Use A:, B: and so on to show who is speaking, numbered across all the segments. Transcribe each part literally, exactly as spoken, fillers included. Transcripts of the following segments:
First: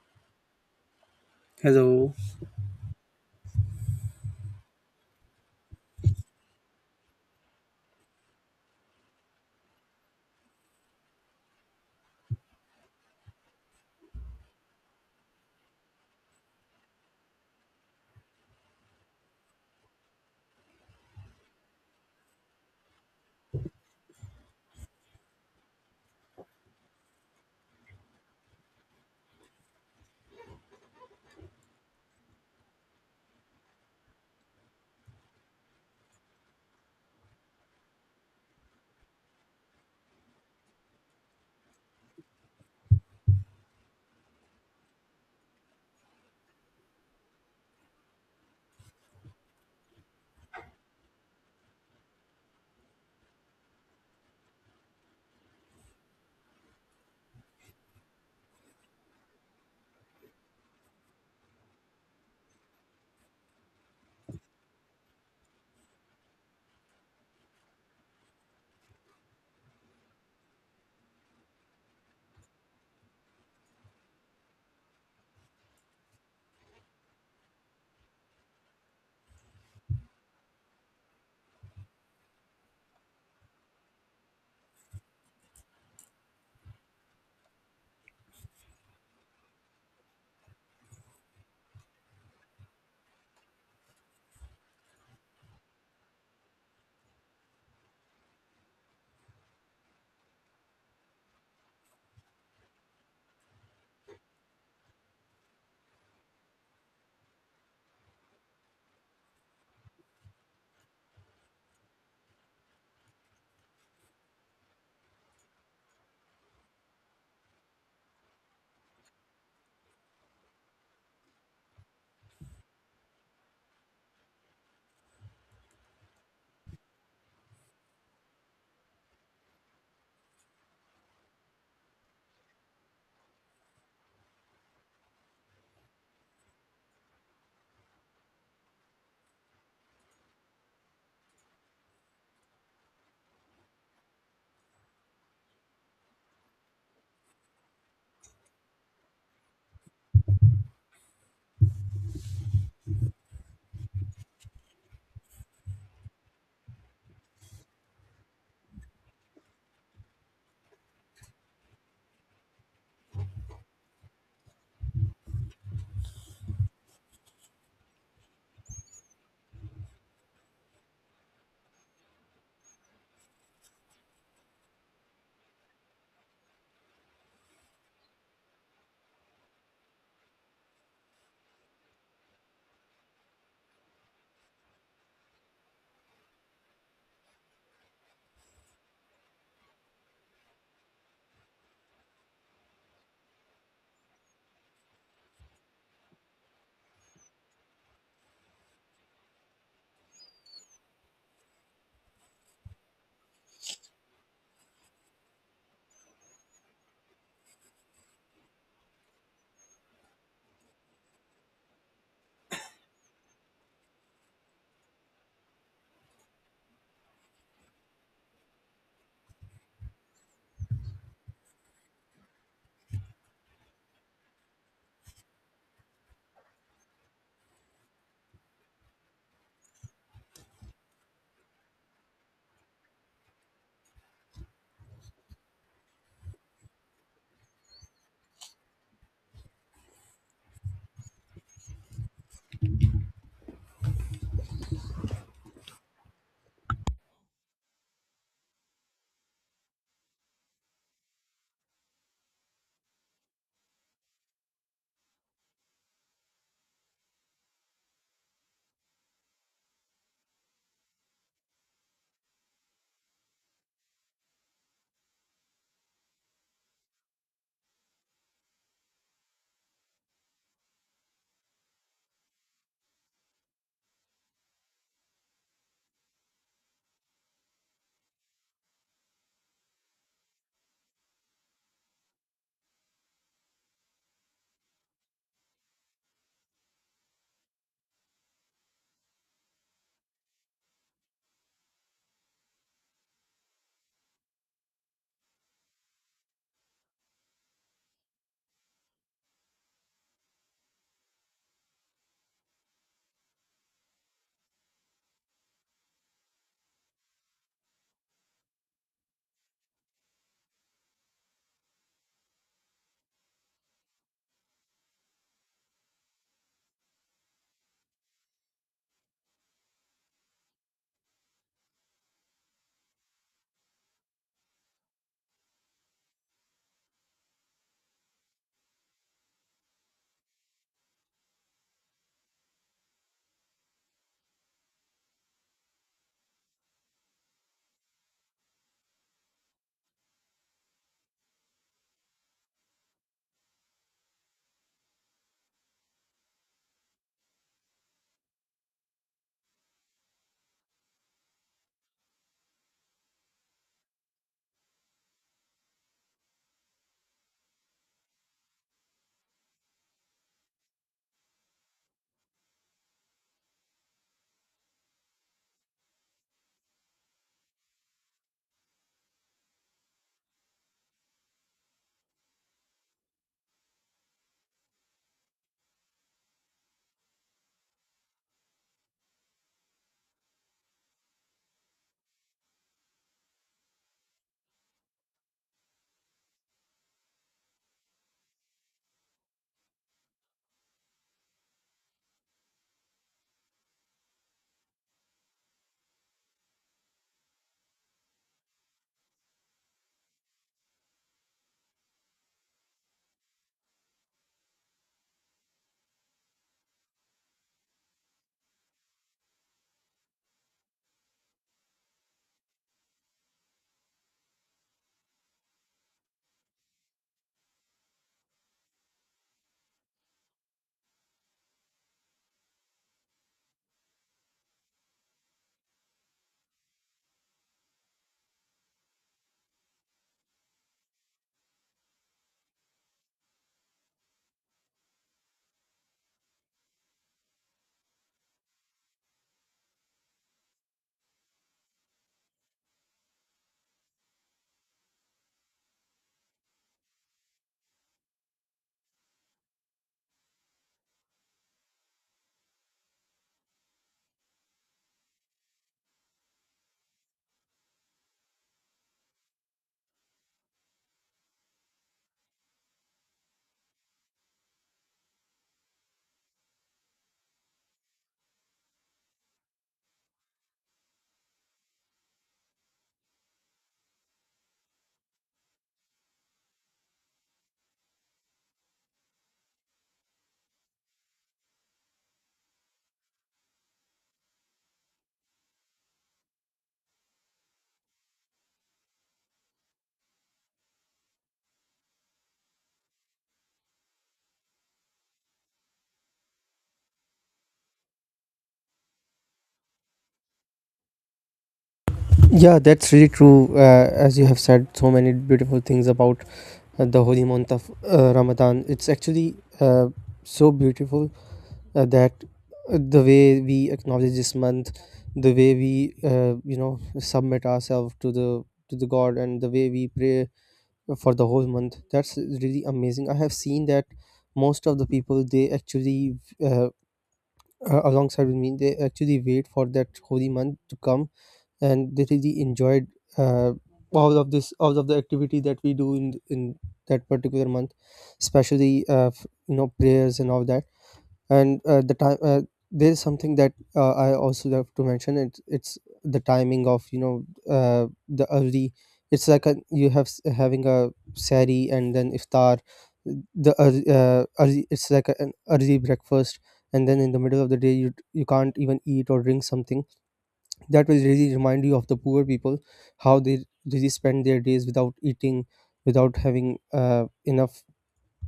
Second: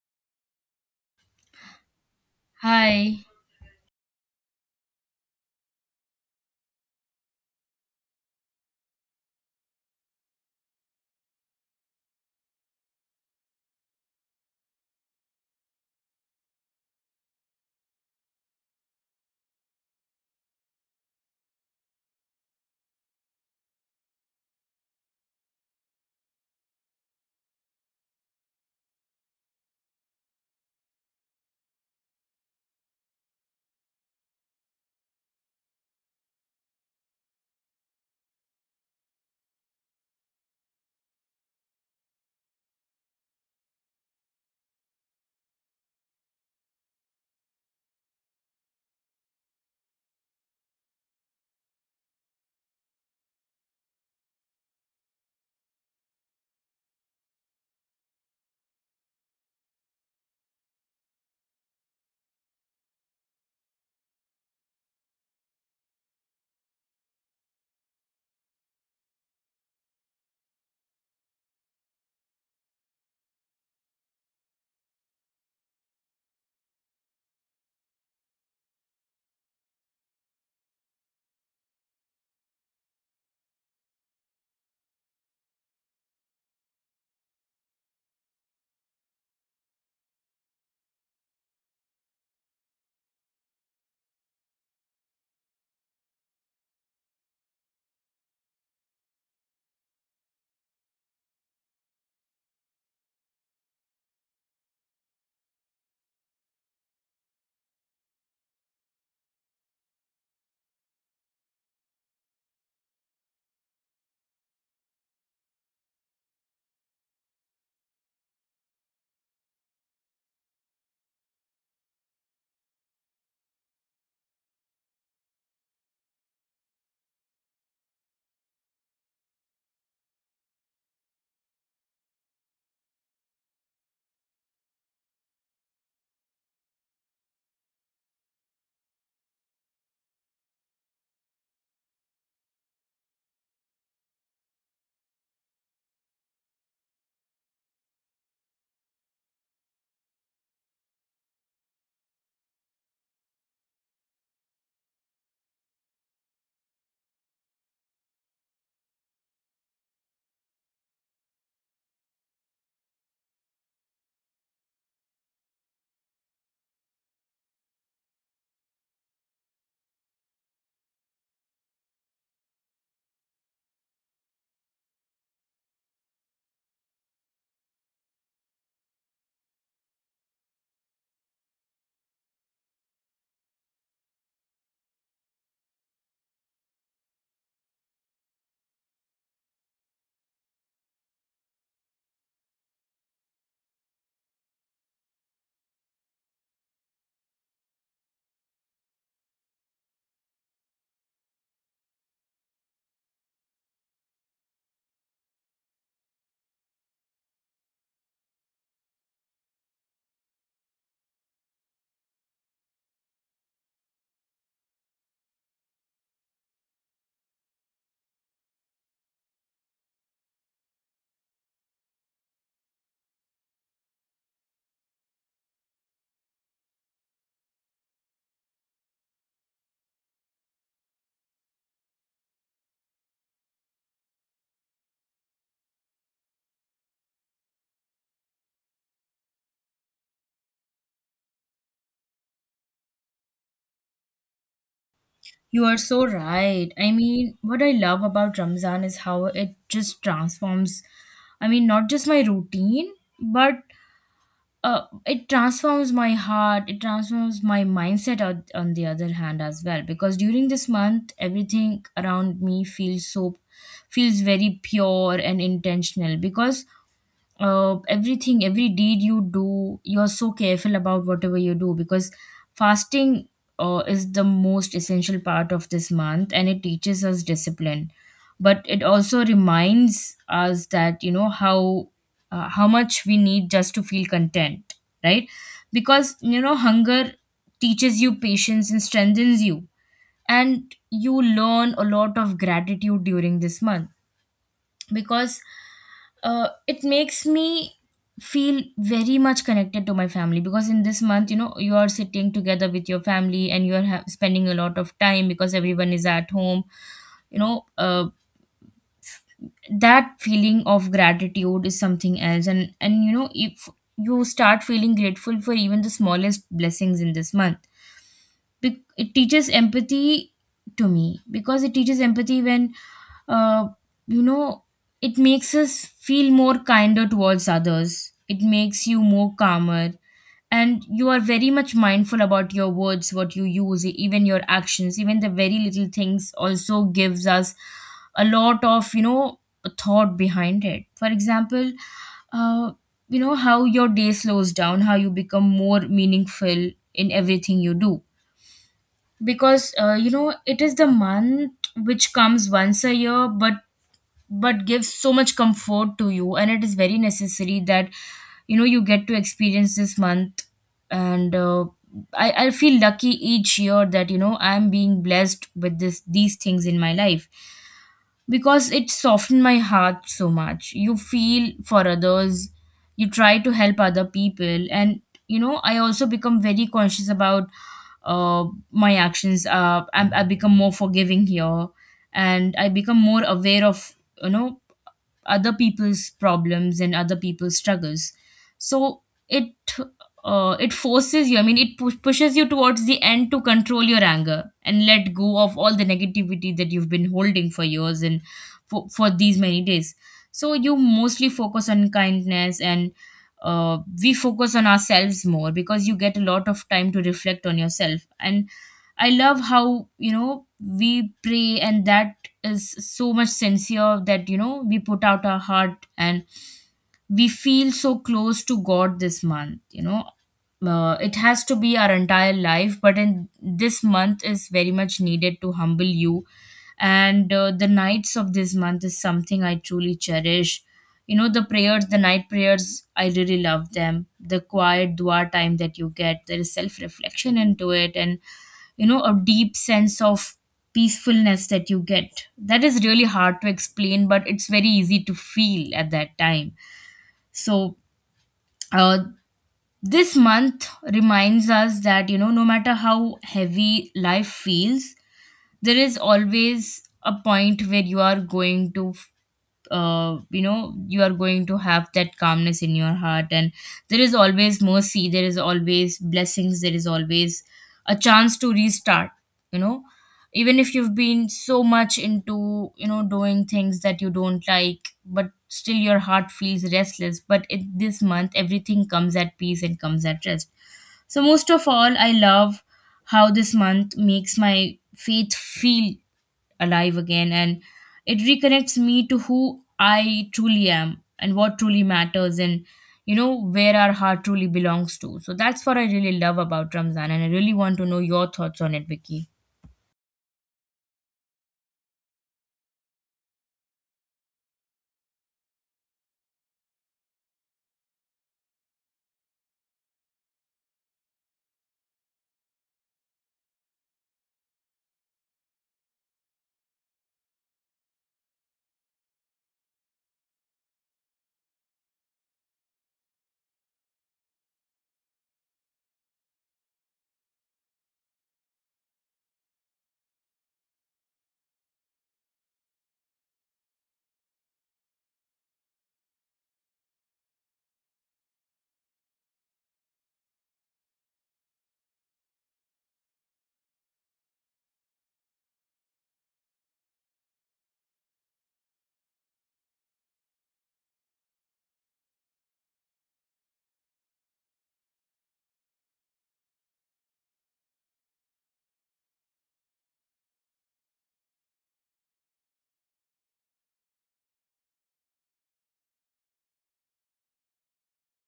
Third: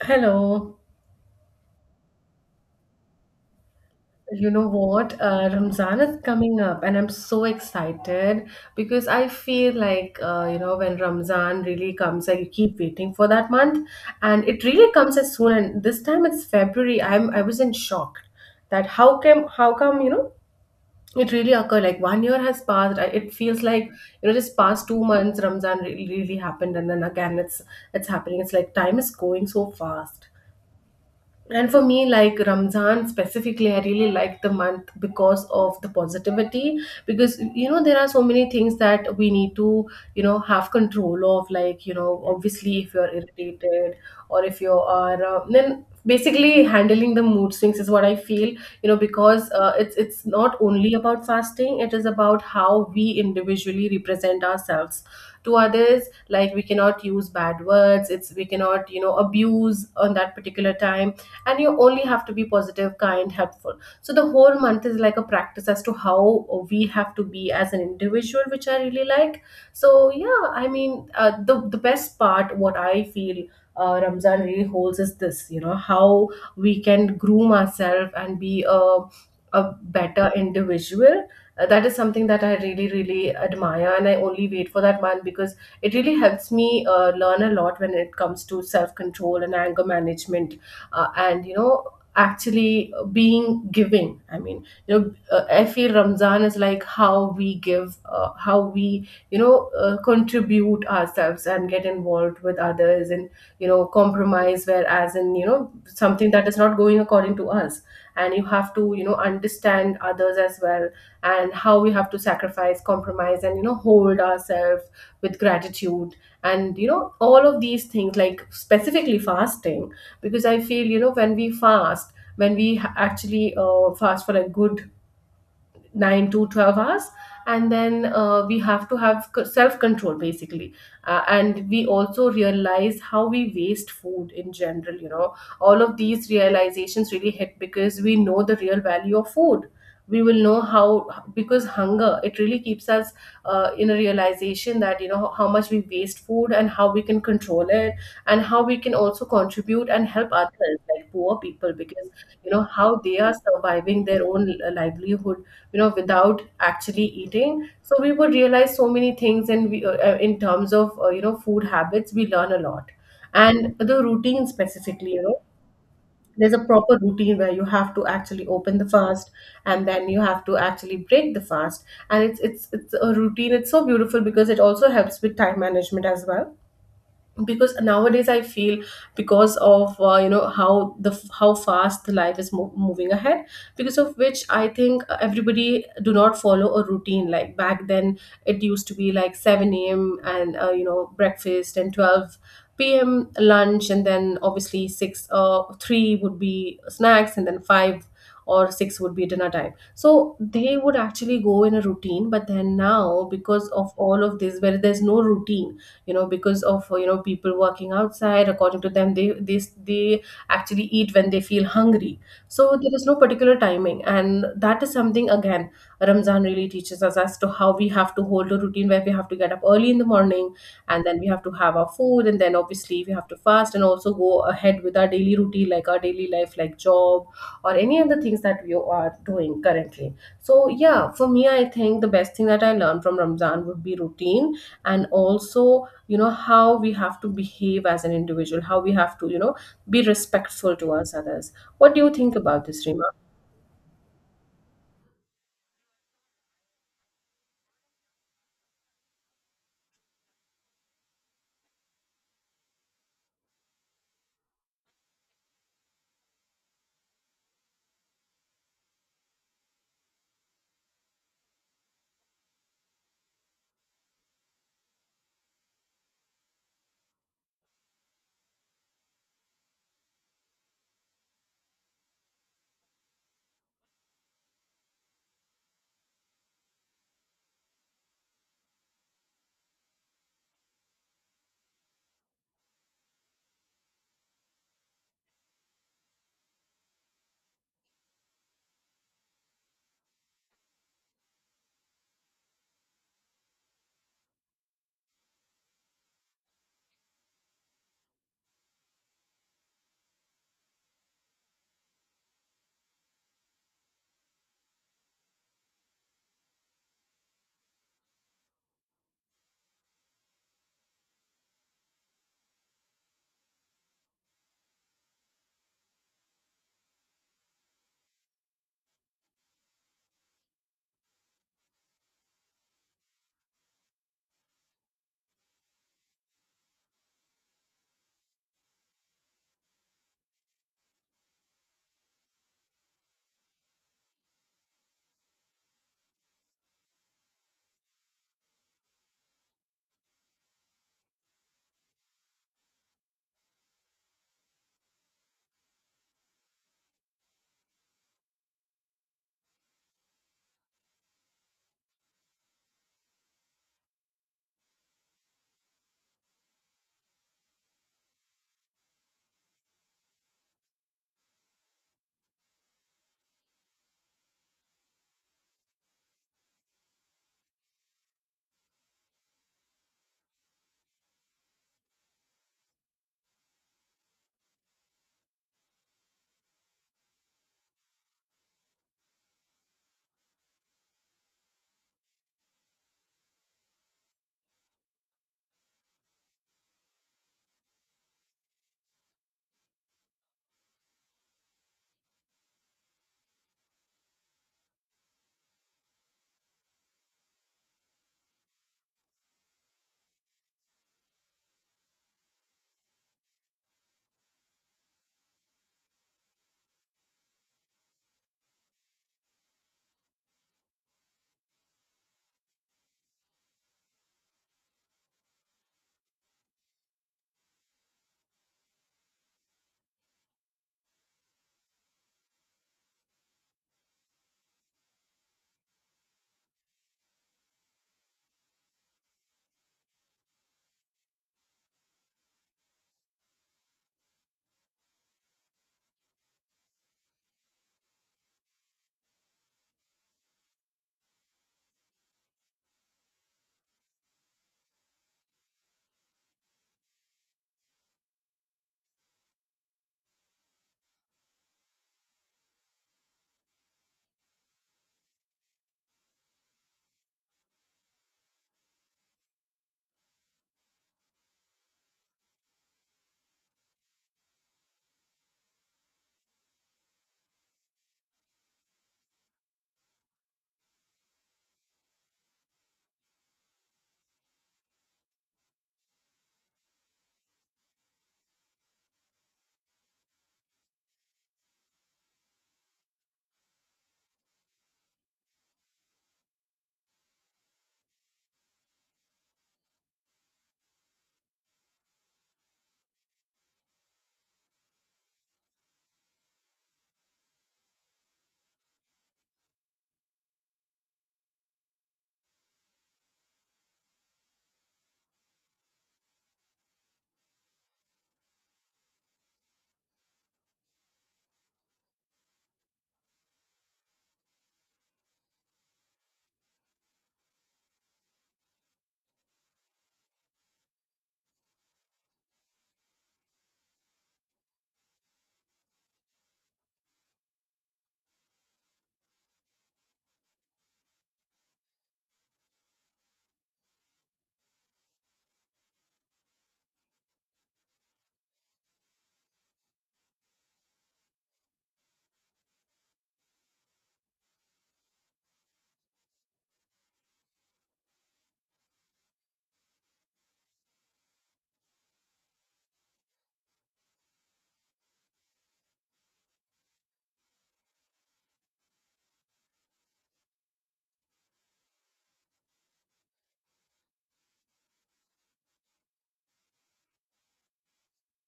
A: Hello.
B: Hello.
C: Hi,
A: You know what? Uh, Ramzan is coming up, and I'm so excited because I feel like, uh, you know, when Ramzan really comes, I keep waiting for that month, and it really comes as soon. And this time it's February. I'm I was in shock that how come how come, you know it really occurred like one year has passed. I- It feels like, you know just past two months Ramzan really, really happened, and then again it's it's happening. It's like time is going so fast. And for me, like Ramzan specifically, I really like the month because of the positivity. Because, you know, there are so many things that we need to, you know, have control of. Like, you know, obviously, if you're irritated or if you are, uh, then basically handling the mood swings is what I feel, you know, because uh, it's, it's not only about fasting, it is about how we individually represent ourselves to others. Like, we cannot use bad words. It's, we cannot, you know abuse on that particular time, and you only have to be positive, kind, helpful. So the whole month is like a practice as to how we have to be as an individual, which I really like. So yeah, i mean uh, the the best part what I feel uh, Ramzan really holds is this, you know how we can groom ourselves and be a, a better individual. Uh, that is something that I really, really admire, and I only wait for that month because it really helps me uh, learn a lot when it comes to self control and anger management. Uh, and you know actually Being giving, i mean you know uh, I feel Ramzan is like how we give, uh, how we, you know uh, contribute ourselves and get involved with others, and, you know compromise whereas in, you know something that is not going according to us, and you have to, you know understand others as well, and how we have to sacrifice, compromise, and, you know hold ourselves with gratitude. And, you know all of these things, like specifically fasting, because I feel, you know when we fast, when we ha- actually uh, fast for a good nine to twelve hours, and then uh, we have to have self control basically. Uh, and we also realize how we waste food in general, you know all of these realizations really hit because we know the real value of food. We will know how, because hunger, it really keeps us uh, in a realization that, you know how much we waste food and how we can control it, and how we can also contribute and help others like poor people, because, you know how they are surviving their own uh, livelihood, you know without actually eating. So we would realize so many things, and we, uh, uh, in terms of, uh, you know food habits, we learn a lot. And the routine specifically, you know there's a proper routine where you have to actually open the fast, and then you have to actually break the fast. And it's it's it's a routine, it's so beautiful because it also helps with time management as well. Because nowadays I feel, because of, uh, you know how the, how fast the life is mo- moving ahead, because of which I think everybody do not follow a routine. Like back then, it used to be like seven a.m. and, uh, you know breakfast, and twelve p.m. lunch, and then obviously six, uh, three would be snacks, and then five or six would be dinner time. So they would actually go in a routine, but then now, because of all of this, where there's no routine, you know because of, you know people working outside, according to them, they they, they actually eat when they feel hungry. So there is no particular timing, and that is something again Ramzan really teaches us, as to how we have to hold a routine where we have to get up early in the morning, and then we have to have our food, and then obviously we have to fast and also go ahead with our daily routine, like our daily life, like job or any other things that we are doing currently. So yeah, for me, I think the best thing that I learned from Ramzan would be routine, and also, you know how we have to behave as an individual, how we have to, you know be respectful towards others. What do you think about this, Rima?
C: you are so right. I mean, what I love about Ramzan is how it just transforms, I mean, not just my routine, but uh, it transforms my heart, it transforms my mindset on, on the other hand as well. Because during this month, everything around me feels so, feels very pure and intentional. Because uh, everything every deed you do, you're so careful about whatever you do, because fasting uh, is the most essential part of this month, and it teaches us discipline, but it also reminds us that you know how uh, how much we need just to feel content, right? Because you know, hunger teaches you patience and strengthens you, and you learn a lot of gratitude during this month because uh, it makes me feel very much connected to my family, because in this month, you know, you are sitting together with your family and you are ha- spending a lot of time because everyone is at home. You know, uh, that feeling of gratitude is something else, and and you know, if you start feeling grateful for even the smallest blessings in this month, be- it teaches empathy to me, because it teaches empathy when uh, you know, it makes us feel more kinder towards others, it makes you more calmer, and you are very much mindful about your words, what you use, even your actions, even the very little things also gives us a lot of, you know, thought behind it. For example, uh, you know, how your day slows down, how you become more meaningful in everything you do. Because uh, you know, it is the month which comes once a year, but but gives so much comfort to you, and it is very necessary that you know, you get to experience this month. And uh, I, I feel lucky each year that you know, I'm being blessed with this these things in my life, because it softened my heart so much. You feel for others, you try to help other people, and you know, I also become very conscious about uh, my actions. Uh, I, I become more forgiving here, and I become more aware of, you know, other people's problems and other people's struggles. So it uh, it forces you, I mean, it pu- pushes you towards the end to control your anger and let go of all the negativity that you've been holding for years and for, for these many days. So you mostly focus on kindness, and uh, we focus on ourselves more because you get a lot of time to reflect on yourself. And I love how, you know, we pray, and that is so much sincere that, you know, we put out our heart and we feel so close to God this month. You know, uh, it has to be our entire life, but in this month is very much needed to humble you. And uh, the nights of this month is something I truly cherish. You know, the prayers, the night prayers, I really love them, the quiet dua time that you get, there is self reflection into it, and you know, a deep sense of peacefulness that you get that is really hard to explain but it's very easy to feel at that time. So, uh, this month reminds us that, you know, no matter how heavy life feels, there is always a point where you are going to uh, you know, you are going to have that calmness in your heart. And there is always mercy, there is always blessings, there is always a chance to restart, you know, even if you've been so much into, you know, doing things that you don't like but still your heart feels restless, but in this month everything comes at peace and comes at rest. So most of all, I love how this month makes my faith feel alive again, and it reconnects me to who I truly am and what truly matters, and you know, where our heart truly belongs to. So that's what I really love about Ramzan, and I really want to know your thoughts on it, Vicky.
B: Yeah, that's really true. Uh, as you have said, so many beautiful things about uh, the holy month of uh, Ramadan. It's actually uh, so beautiful uh, that uh, the way we acknowledge this month, the way we uh, you know submit ourselves to the to the God, and the way we pray for the whole month. That's really amazing. I have seen that most of the people they actually uh, uh, alongside with me they actually wait for that holy month to come and they really enjoyed uh, all of this all of the activity that we do in in that particular month, especially uh, f- you know prayers and all that. And uh, the time, uh, there's something that uh, I also love to mention. It's it's the timing of you know uh, the early, it's like a, you have s- having a sari and then iftar, the early, uh, early it's like a, an early breakfast, and then in the middle of the day you you can't even eat or drink something that will really remind you of the poor people, how they really spend their days without eating, without having uh, enough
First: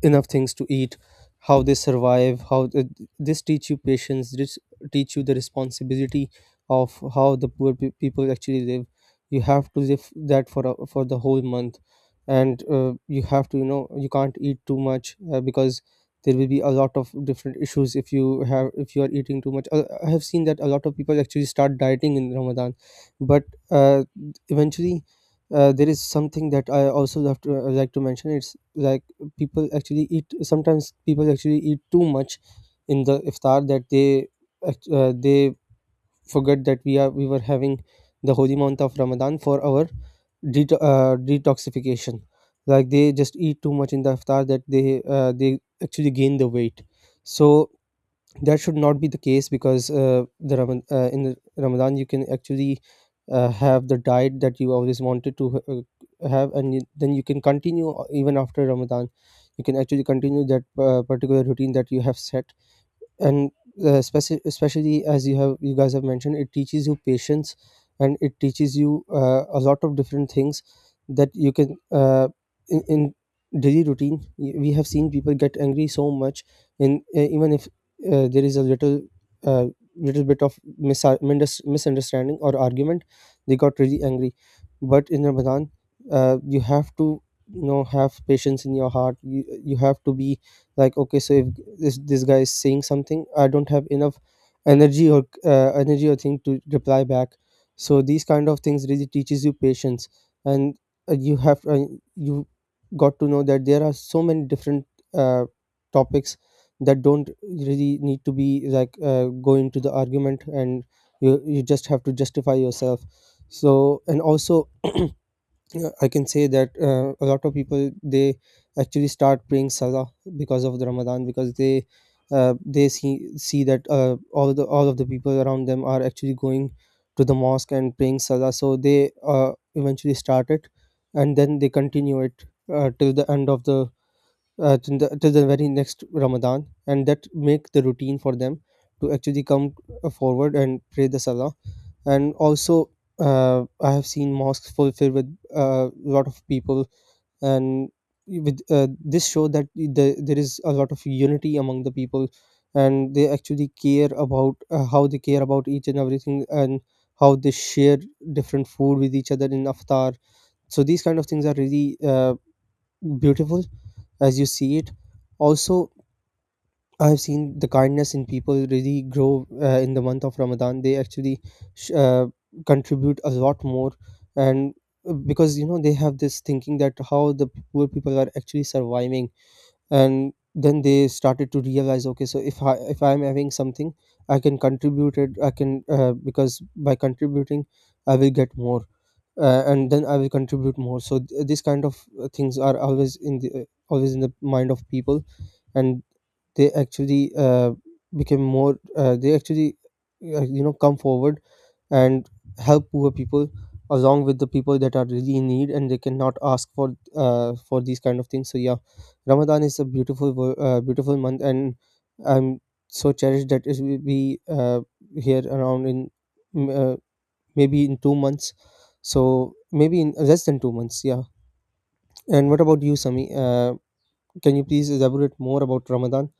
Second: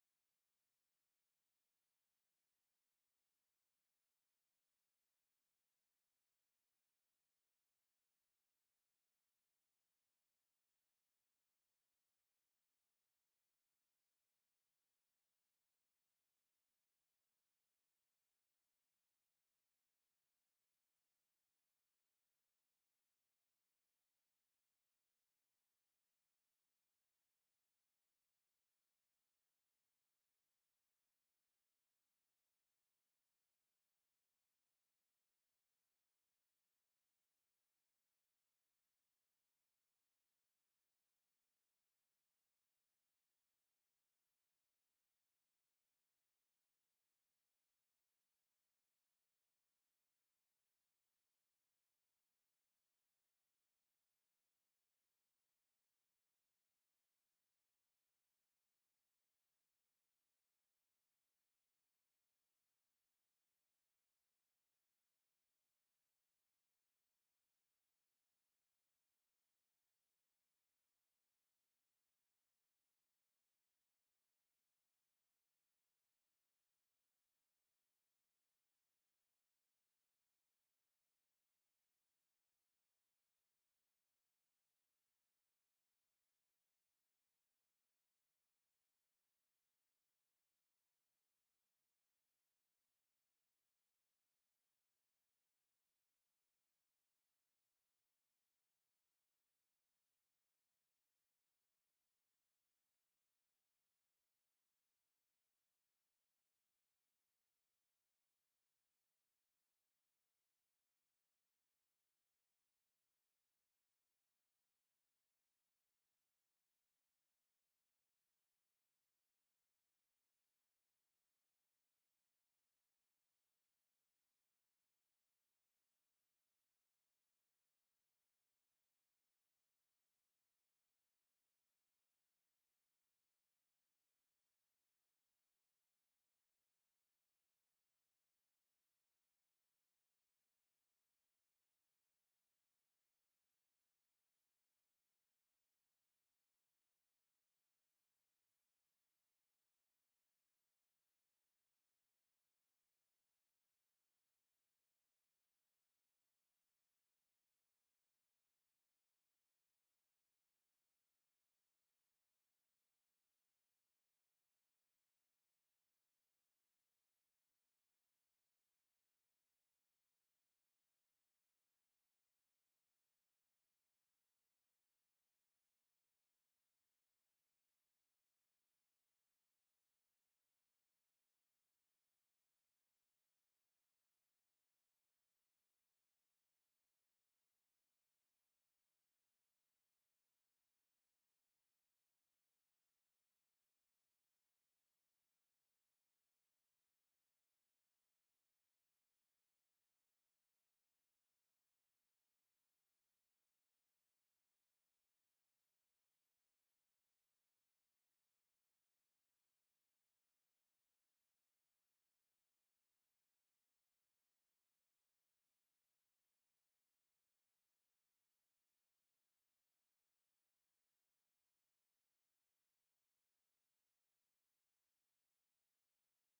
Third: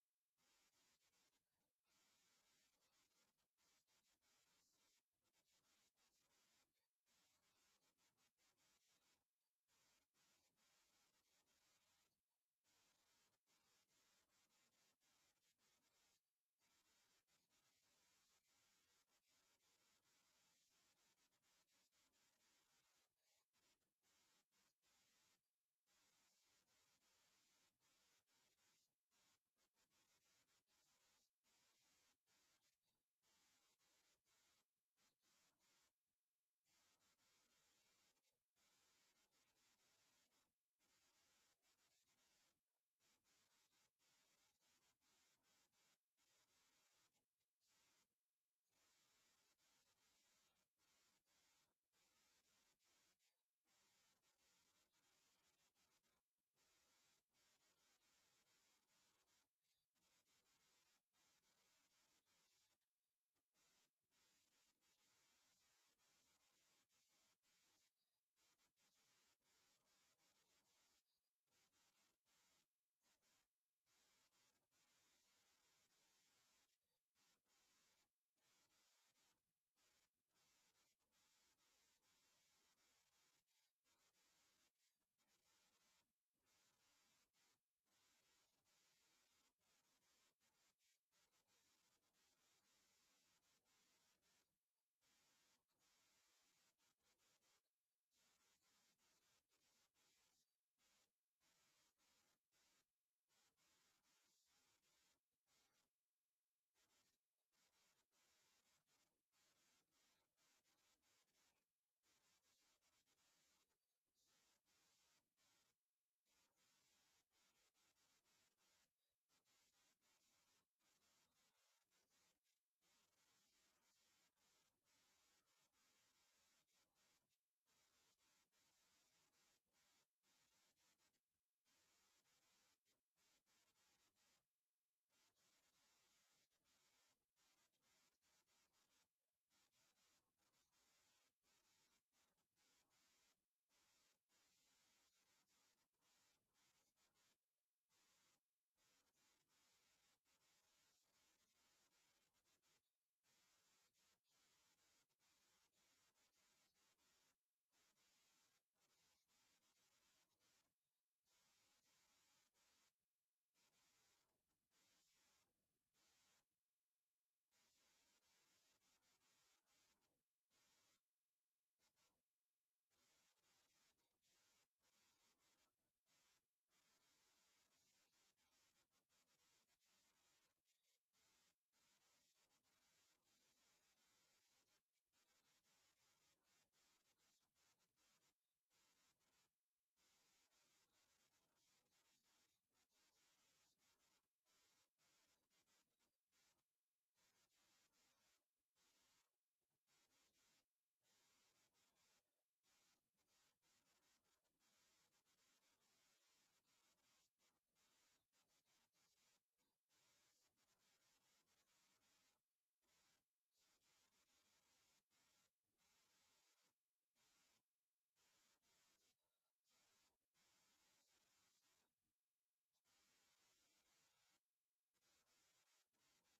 B: enough things to eat, how they survive, how th- this teach you patience, this teach you the responsibility of how the poor pe- people actually live. You have to live that for a, for the whole month. And uh, you have to you know you can't eat too much uh, because there will be a lot of different issues if you have if you are eating too much. uh, I have seen that a lot of people actually start dieting in ramadan, but uh, eventually uh, there is something that I also love to, uh, like to mention, it's like people actually eat, sometimes people actually eat too much in the iftar, that they act- uh, they forget that we are we were having the holy month of ramadan for our det- uh, detoxification. Like they just eat too much in the iftar that they uh, they actually gain the weight. So that should not be the case, because uh, the Ram- uh, in the Ramadan you can actually uh, have the diet that you always wanted to uh, have, and you, then you can continue uh, even after Ramadan. You can actually continue that uh, particular routine that you have set. And uh, speci- especially as you have you guys have mentioned, it teaches you patience, and it teaches you uh, a lot of different things that you can uh, in, in daily routine, y- we have seen people get angry so much in uh, even if uh, there is a little uh, little bit of mis- mindus- misunderstanding or argument, they got really angry. But in ramadan, uh, you have to you know have patience in your heart. You, you have to be like, okay, so if this, this guy is saying something, I don't have enough energy or uh, energy or thing to reply back. So these kind of things really teaches you patience. And uh, you have uh, you got to know that there are so many different uh, topics that don't really need to be like uh, go into the argument, and you you just have to justify yourself. So, and also yeah, I can say that uh, a lot of people they actually start praying salah because of the Ramadan, because they uh, they see see that uh, all the all of the people around them are actually going to the mosque and praying salah, so they uh, eventually start it, and then they continue it uh, till the end of the uh, till the till the very next Ramadan, and that make the routine for them to actually come uh, forward and pray the salah. And also, uh, I have seen mosques fulfilled with a uh, lot of people, and with uh, this show that the, there is a lot of unity among the people, and they actually care about uh, how they care about each and everything, and how they share different food with each other in iftar. So these kind of things are really uh, beautiful as you see it. Also, I've seen the kindness in people really grow uh, in the month of Ramadan. They actually sh- uh, contribute a lot more, and uh, because you know they have this thinking that how the poor people are actually surviving, and then they started to realize, okay, so if I if I'm having something, I can contribute it, I can, uh, because by contributing I will get more, uh, and then I will contribute more. So th- these kind of uh, things are always in the uh, always in the mind of people, and they actually uh, became more, uh, they actually uh, you know come forward and help poor people along with the people that are really in need and they cannot ask for uh, for these kind of things. So yeah, Ramadan is a beautiful, wo- uh, beautiful month, and I'm so cherished that it will be uh, here around in mm, uh, maybe in two months. So maybe in less than two months, yeah. And what about you, Sami? Uh, can you please elaborate more about Ramadan?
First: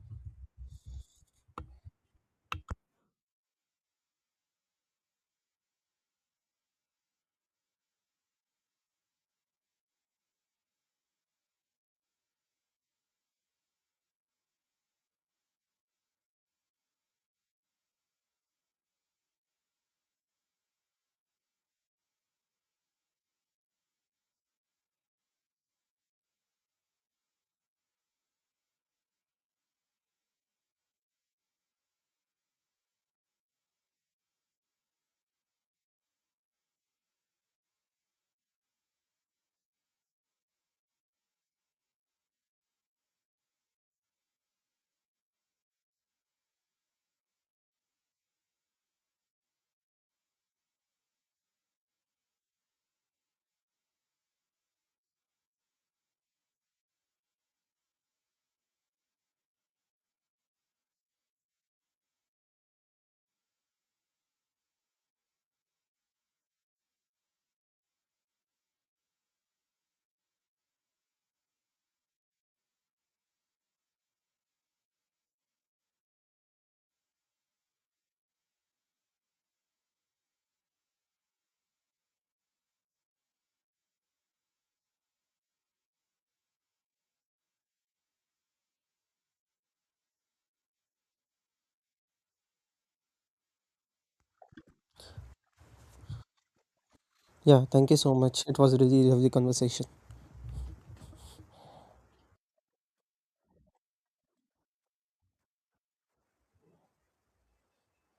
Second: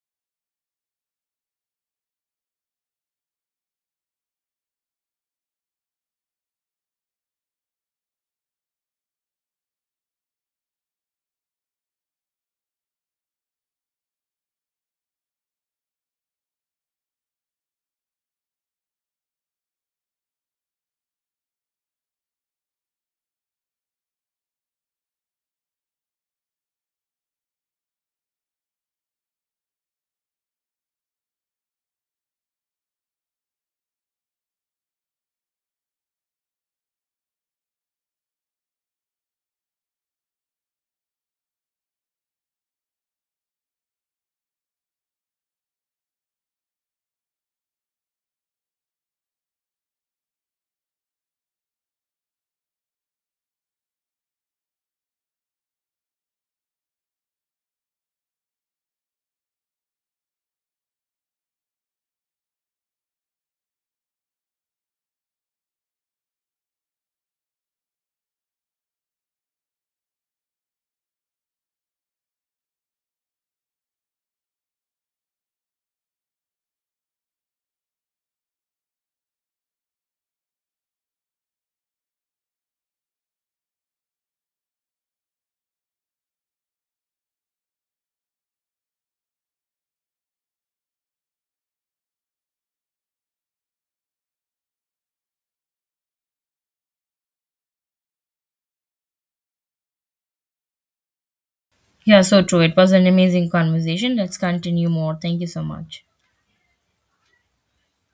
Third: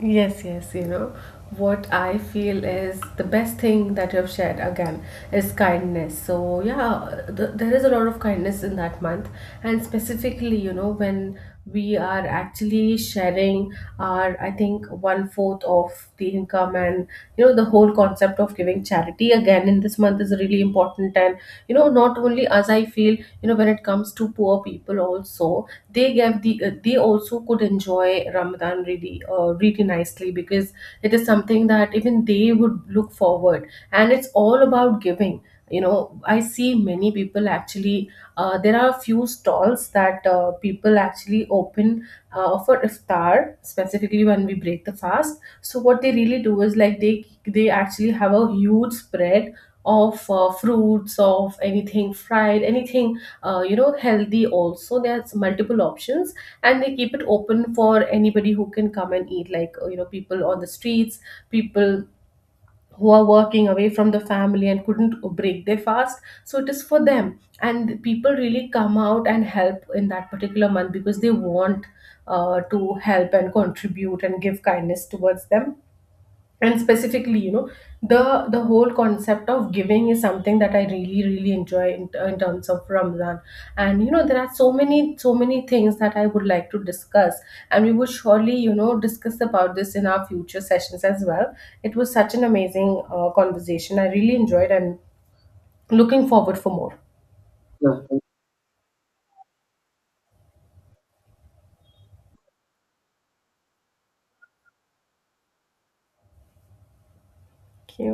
A: Yes, yes, you know, what I feel is the best thing that you've shared again is kindness. So yeah, th there is a lot of kindness in that month, and specifically, you know, when we are actually sharing our, I think, one fourth of the income, and, you know, the whole concept of giving charity again in this month is really important. And, you know not only, as I feel, you know when it comes to poor people also, they give the, uh, they also could enjoy Ramadan really, uh, really nicely, because it is something that even they would look forward, and it's all about giving, you know I see many people actually, uh, there are a few stalls that, uh, people actually open uh, for iftar, specifically when we break the fast. So what they really do is like, they they actually have a huge spread of uh, fruits, of anything fried, anything uh, you know healthy also. There's multiple options, and they keep it open for anybody who can come and eat, like, uh, you know people on the streets, people who are working away from the family and couldn't break their fast. So it is for them, and people really come out and help in that particular month, because they want uh, to help and contribute and give kindness towards them. And specifically, you know the the whole concept of giving is something that I really, really enjoy in, uh, in terms of Ramadan. And, you know there are so many so many things that I would like to discuss, and we will surely, you know discuss about this in our future sessions as well. It was such an amazing uh, conversation. I really enjoyed, and looking forward for more.
B: Yeah, thank you so
A: Yeah.
B: much. It was a really lovely conversation.
C: Yeah, so true. It was an amazing conversation. Let's continue more. Thank you so much.
A: Thank you.